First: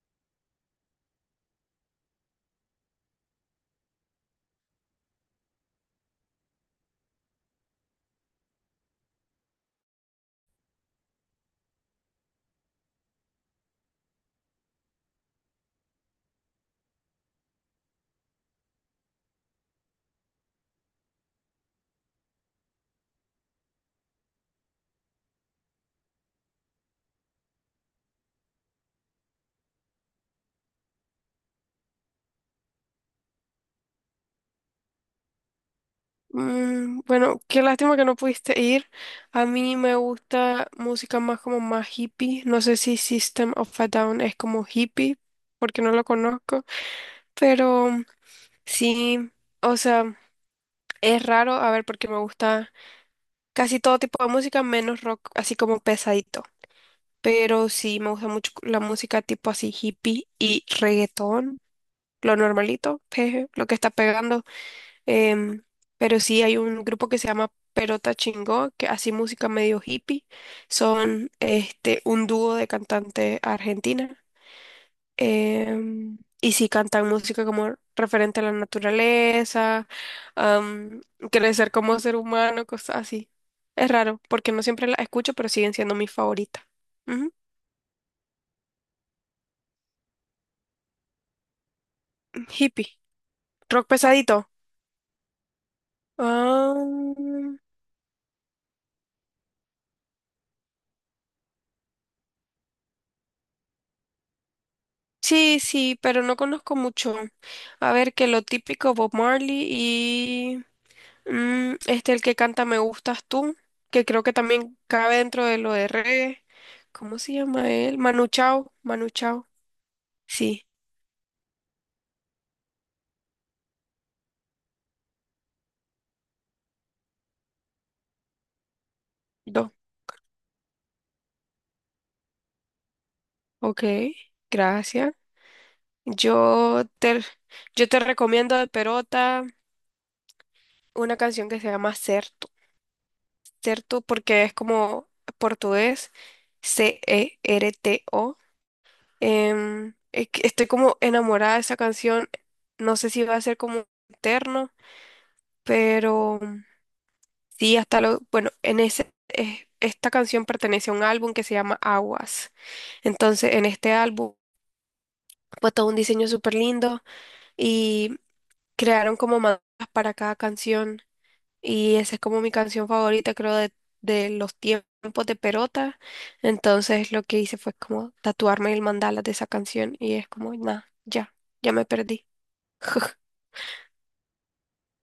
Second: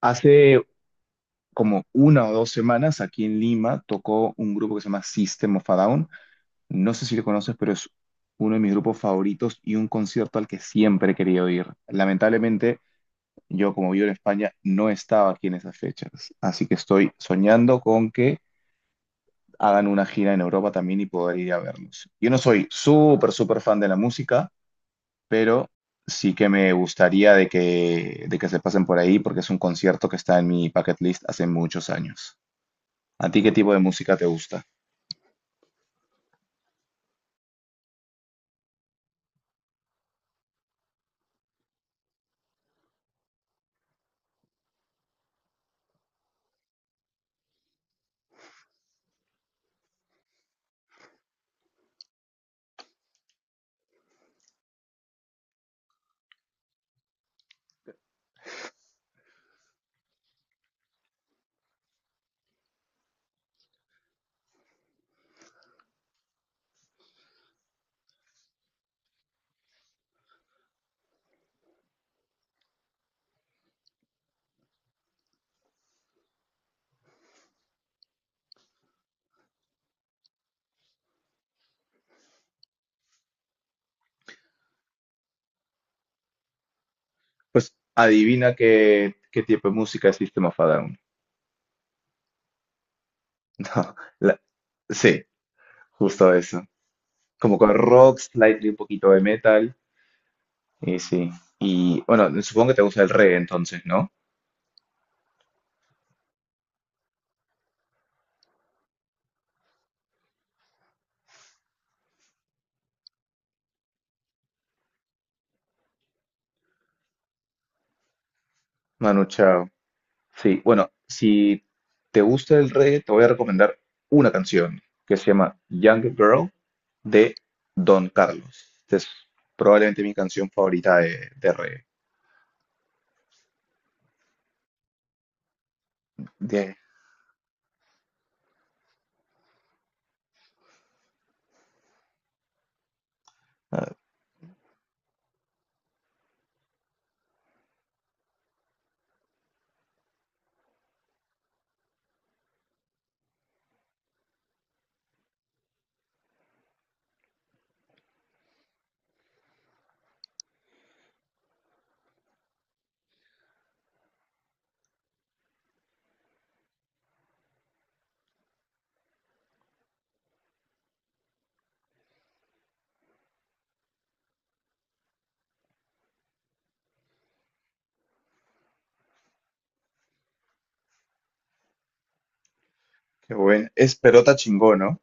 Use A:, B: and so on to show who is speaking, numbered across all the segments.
A: Hace como una o dos semanas aquí en Lima tocó un grupo que se llama System of a Down. No sé si lo conoces, pero es uno de mis grupos favoritos y un concierto al que siempre he querido ir. Lamentablemente, yo como vivo en España no estaba aquí en esas fechas, así que estoy soñando con que hagan una gira en Europa también y poder ir a verlos. Yo no soy súper, súper fan de la música, pero sí que me gustaría de que se pasen por ahí porque es un concierto que está en mi bucket list hace muchos años. ¿A ti qué tipo de música te gusta?
B: Bueno, qué lástima que no pudiste ir. A mí me gusta música más como más hippie. No sé si System of a Down es como hippie, porque no lo conozco. Pero sí, o sea, es raro, a ver, porque me gusta casi todo tipo de música, menos rock, así como pesadito. Pero sí, me gusta mucho la música tipo así hippie y reggaetón, lo normalito, jeje, lo que está pegando. Em, pero sí, hay un grupo que se llama Perota Chingó, que hace música medio hippie. Son este, un dúo de cantante argentina. Y sí cantan música como referente a la naturaleza, am, crecer como ser humano, cosas así. Es raro, porque no siempre la escucho, pero siguen siendo mi favorita. Ujú.
A: Pues adivina qué tipo de música es System of a Down.
B: Hippie. Rock
A: No, la-
B: pesadito.
A: Sí, justo eso.
B: Ah,
A: Como con rock, slightly un poquito de metal. Y sí. Y bueno, supongo que te gusta el reggae entonces, ¿no?
B: Sí, sí, pero no conozco mucho. A ver, que lo típico Bob Marley y este el que canta Me gustas tú, que creo que también cabe dentro de lo de reggae. ¿Cómo se llama él? Manu Chao, Manu
A: Manu
B: Chao.
A: Chao. Sí,
B: Sí,
A: bueno, si te gusta el reggae, te voy a recomendar una canción que se llama Young Girl de Don Carlos. Esta es
B: dos.
A: probablemente mi canción favorita de reggae.
B: Ok, gracias.
A: Bien.
B: Yo te, yo te recomiendo de Perota una canción que se llama Certo. Certo porque es como portugués, Certo. Es que estoy como enamorada de esa canción. No sé si va a ser como eterno, pero sí, hasta lo... Bueno, en ese, esta canción pertenece a un álbum que se llama Aguas. Entonces, en este álbum fue todo un diseño súper lindo y crearon como mandalas para cada canción. Y esa es como mi canción favorita, creo, de los tiempos de Perota. Entonces, lo que hice fue como tatuarme el mandala de esa canción y es como, nada, ya, ya me perdí.
A: Qué bueno. Es Perota Chingó, ¿no?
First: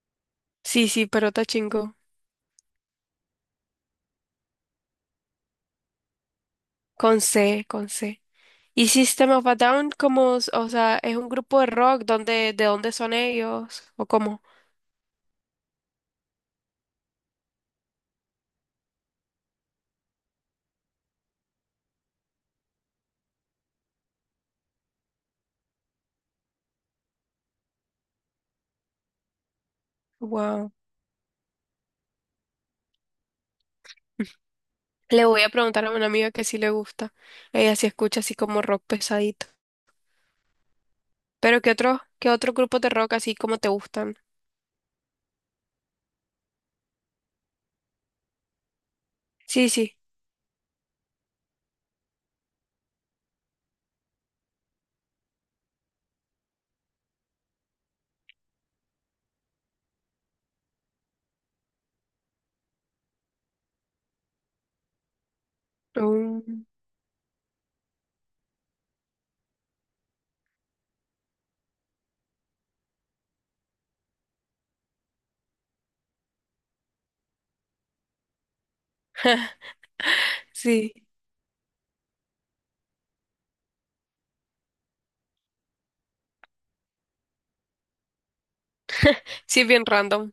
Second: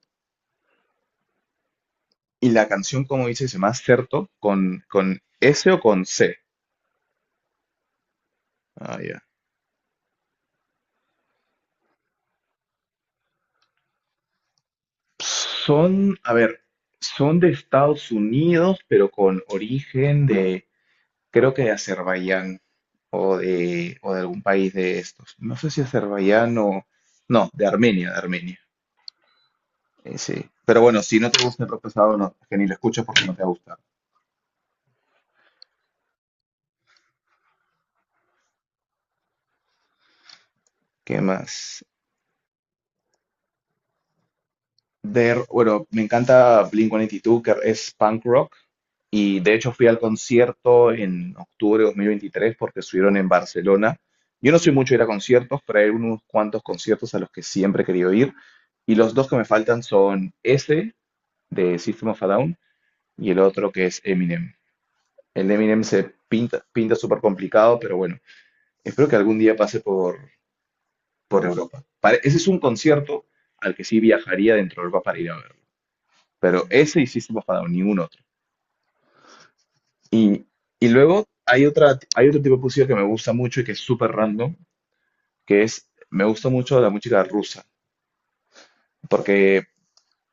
B: Sí, sí, pero está chingo.
A: Y la canción, como dice, se llama Certo con S o con C.
B: Con C. Y
A: Ah, ya.
B: System of a Down, como, o sea, es un grupo de rock, donde, ¿de dónde son ellos? ¿O cómo?
A: Son, a ver, son de Estados Unidos, pero con origen de, creo que de Azerbaiyán o de algún país de estos. No sé si Azerbaiyán o, no, de Armenia, de Armenia. Sí.
B: Wow.
A: Pero bueno, si no te gusta el rock pesado, no, que ni lo escuches porque no te va a gustar.
B: Le voy a preguntar a una amiga que sí le gusta. Ella sí escucha así como rock pesadito.
A: ¿Qué
B: Pero
A: más?
B: qué otros grupos de rock así como te gustan?
A: De, bueno, me encanta Blink-182, que es punk rock, y de
B: Sí,
A: hecho fui
B: sí.
A: al concierto en octubre de 2023 porque estuvieron en Barcelona. Yo no soy mucho de ir a conciertos, pero hay unos cuantos conciertos a los que siempre he querido ir. Y los dos que me faltan son ese de System of a Down y el otro que es Eminem. El de Eminem se pinta,
B: Mm,
A: pinta súper complicado, pero bueno, espero que algún día pase por Europa. Ese es un concierto al que sí viajaría dentro de Europa para ir a ver pero ese hiciste para ningún otro. Y, y
B: sí.
A: luego hay otro tipo de música que me gusta mucho y que es súper random, que es, me gusta mucho la música rusa,
B: Sí,
A: porque
B: es bien random.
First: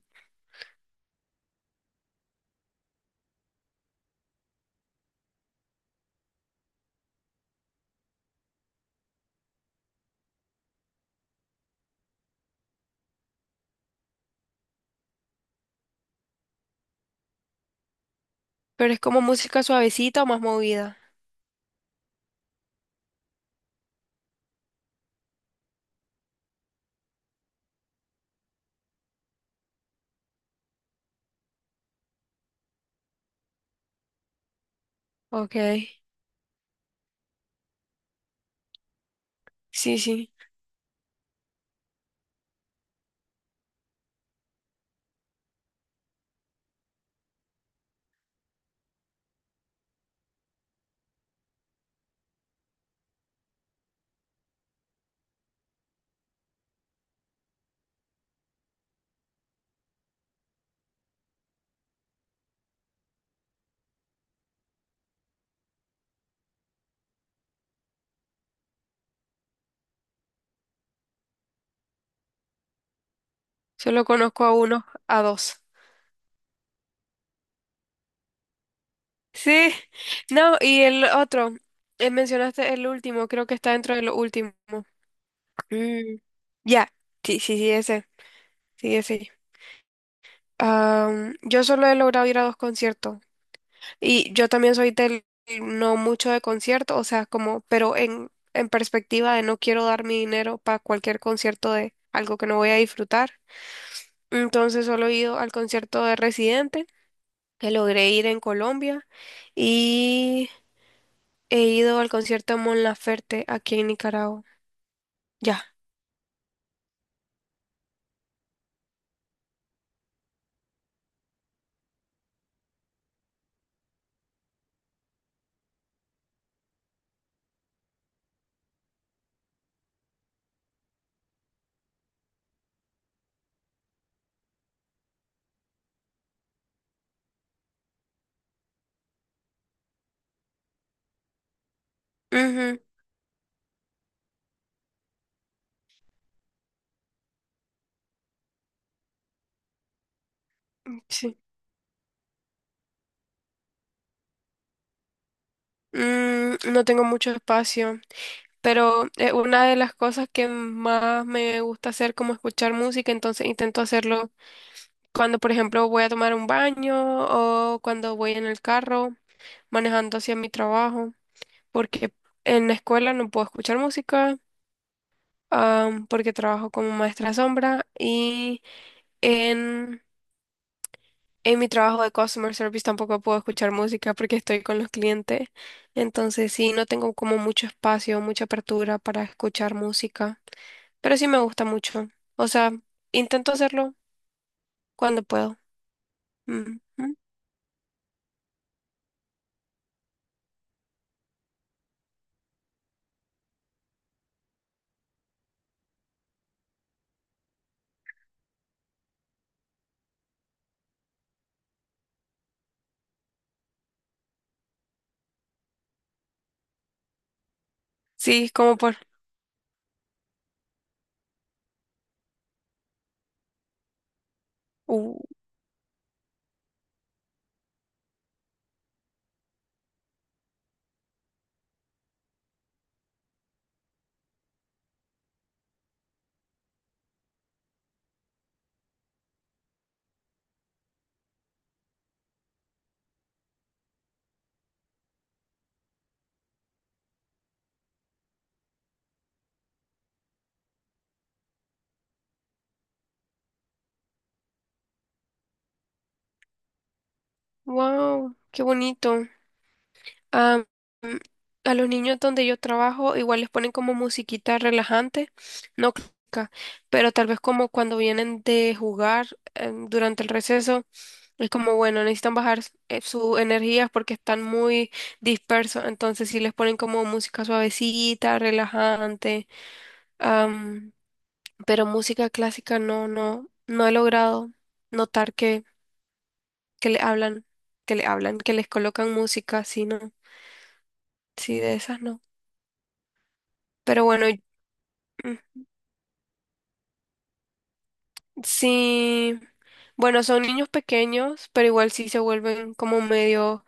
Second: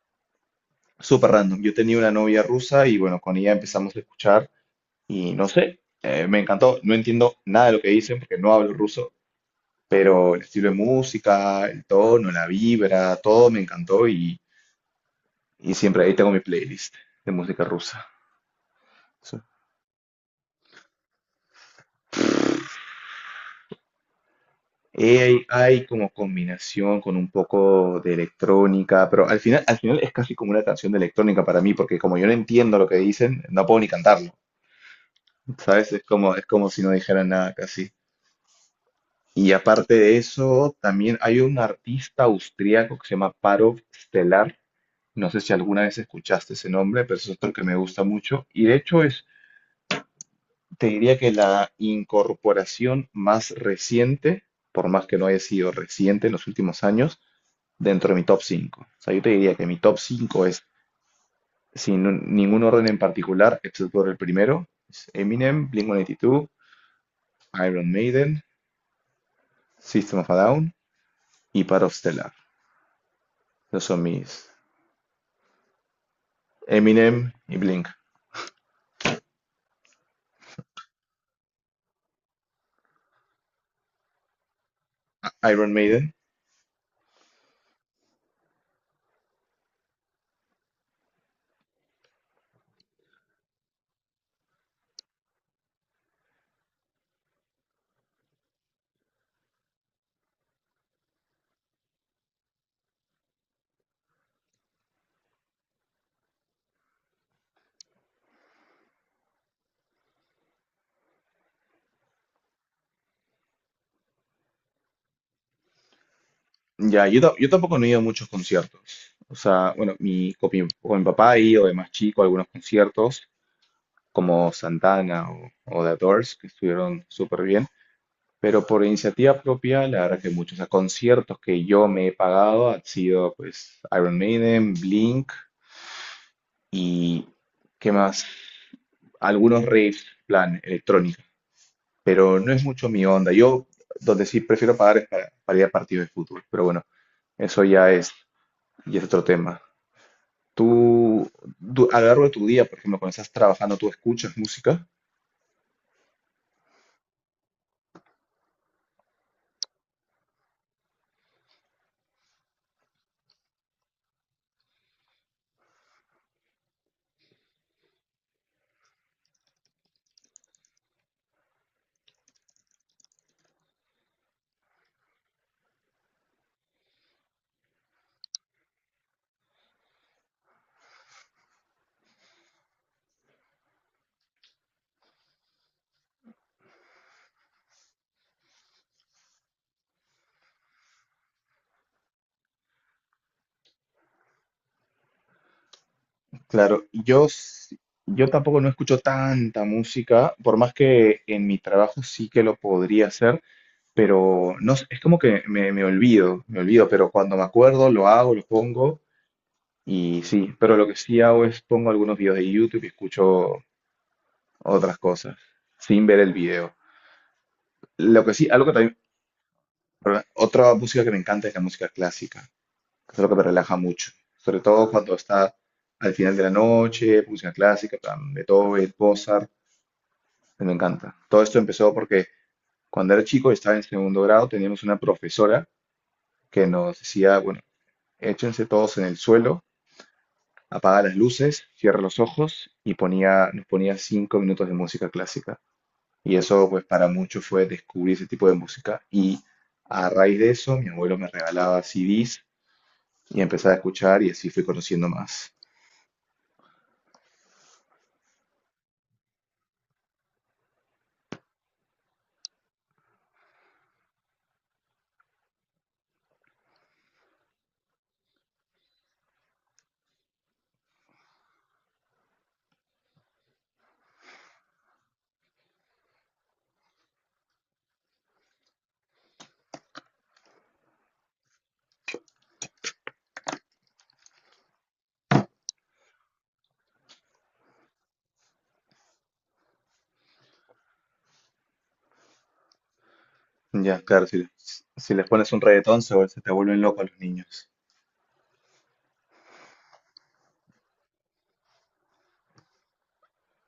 A: súper random. Yo tenía una novia rusa y bueno, con ella empezamos a escuchar y no sé, me encantó. No entiendo nada de lo que dicen porque no hablo ruso, pero el estilo de música, el tono, la vibra, todo me encantó y siempre ahí tengo mi playlist de música rusa.
B: Pero es como
A: Sí.
B: música suavecita o más movida.
A: Hay como combinación con un poco de electrónica, pero al final es casi como una canción de electrónica para mí, porque como yo no entiendo lo que dicen, no puedo ni cantarlo,
B: Ok.
A: ¿sabes? Es como si no dijeran nada casi. Y aparte
B: Sí,
A: de
B: sí.
A: eso, también hay un artista austriaco que se llama Parov Stelar, no sé si alguna vez escuchaste ese nombre, pero es otro que me gusta mucho. Y de hecho es, te diría que la incorporación más reciente, por más que no haya sido reciente en los últimos años, dentro de mi top 5. O sea, yo te diría que mi top 5 es, sin un- ningún orden en particular, excepto por el primero, es Eminem, Blink-182, Iron Maiden, System of a Down y Part of Stellar. Esos son
B: Solo conozco
A: mis
B: a uno, a dos.
A: Eminem y Blink,
B: Sí, no, y el otro, mencionaste el último, creo que está dentro de lo último.
A: Iron Maiden.
B: Mm. Ya. Sí, sí, sí, ese, sí, ese. Yo solo he logrado ir a dos conciertos y yo también soy del no mucho de concierto, o sea, como, pero en perspectiva de no quiero dar mi dinero para cualquier concierto de algo que no voy a disfrutar. Entonces solo he ido al concierto de Residente, que logré ir en Colombia. He ido al concierto de Mon Laferte aquí en Nicaragua. Ya.
A: Ya, yo tampoco no he ido a muchos conciertos. O sea, bueno, con mi papá he ido de más chico a algunos conciertos, como Santana o The Doors, que estuvieron súper bien. Pero por iniciativa propia, la verdad que muchos, o sea, conciertos que yo me he pagado han sido pues Iron Maiden, Blink y ¿qué más? Algunos raves, plan electrónica, pero no es mucho mi onda. Yo donde sí prefiero pagar es para ir a partidos de fútbol, pero bueno, eso ya es otro tema.
B: Ujú.
A: Tú,
B: Sí.
A: a lo largo de tu día, por ejemplo, cuando estás trabajando, ¿tú escuchas música?
B: No tengo mucho espacio, pero una de las cosas que más me gusta hacer como escuchar música, entonces intento hacerlo cuando, por ejemplo, voy a tomar un baño o cuando voy en el carro manejando hacia mi trabajo, porque en la escuela no puedo escuchar música, porque trabajo como maestra sombra y en en mi trabajo de customer service tampoco puedo escuchar música porque estoy con los clientes. Entonces sí, no tengo como mucho espacio, mucha apertura para escuchar música. Pero sí me gusta mucho. O sea, intento hacerlo cuando puedo. Ujú.
A: Claro, yo tampoco no escucho tanta música, por más que en mi trabajo sí que lo podría hacer, pero no, es como que me olvido, me olvido, pero cuando me acuerdo lo hago, lo pongo y sí, pero lo que sí hago es pongo algunos videos de YouTube y escucho otras cosas sin ver el video. Lo que sí,
B: Sí,
A: algo que
B: como por...
A: también, perdón, otra música que me encanta es la música clásica, que es lo que me relaja mucho, sobre todo
B: Uh,
A: cuando está al final de la noche, música clásica, en plan, Beethoven, Mozart. Me encanta. Todo esto empezó porque cuando era chico, estaba en segundo grado, teníamos una profesora que nos decía, bueno, échense todos en el suelo, apaga las luces, cierra los ojos y ponía, nos ponía 5 minutos de música clásica. Y eso, pues, para muchos fue descubrir ese tipo de música. Y a raíz de eso, mi abuelo me regalaba CDs y empezaba a escuchar y así fui conociendo más.
B: wow, qué bonito. Am, a los niños donde yo trabajo igual les ponen como musiquita relajante, no clásica, pero tal vez como cuando vienen de jugar durante el receso, es como bueno, necesitan bajar su energía porque están muy dispersos, entonces sí les ponen como música suavecita, relajante, am, pero música clásica no, no, no he logrado notar que le hablan, que le hablan, que les colocan música, sino, sí, no, sí, de esas no.
A: Ya,
B: Pero
A: claro,
B: bueno,
A: si les pones
B: mm,
A: un reggaetón, se te vuelven locos los niños.
B: sí, bueno, son niños pequeños, pero igual sí se vuelven como medio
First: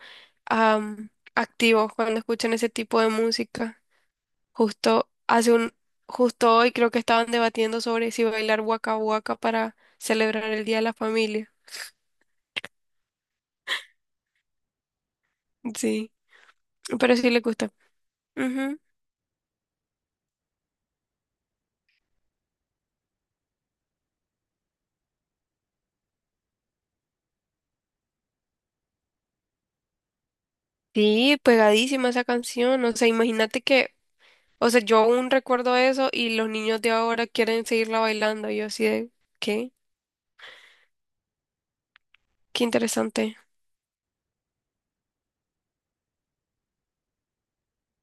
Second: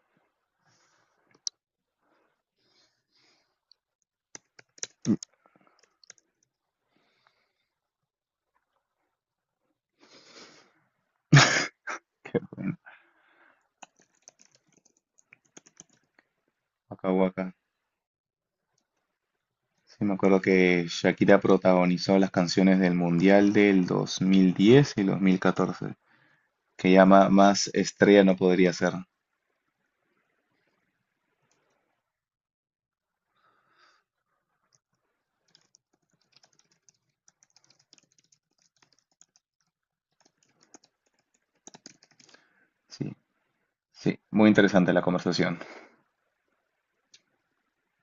B: am, activos cuando escuchan ese tipo de música. Justo hace un, justo hoy creo que estaban debatiendo sobre si bailar Waka Waka para celebrar el Día de la Familia.
A: Qué bueno.
B: Sí,
A: Acá
B: pero sí le
A: waka.
B: gusta. Ujú.
A: Sí, me acuerdo que Shakira protagonizó las canciones del Mundial del 2010 y 2014, que ya más estrella no podría ser.
B: Sí, pegadísima esa canción. O sea, imagínate que, o sea, yo aún recuerdo eso y los niños de ahora quieren seguirla bailando. Y yo así de, ¿qué? Qué
A: Sí,
B: interesante.
A: sí, muy interesante la conversación.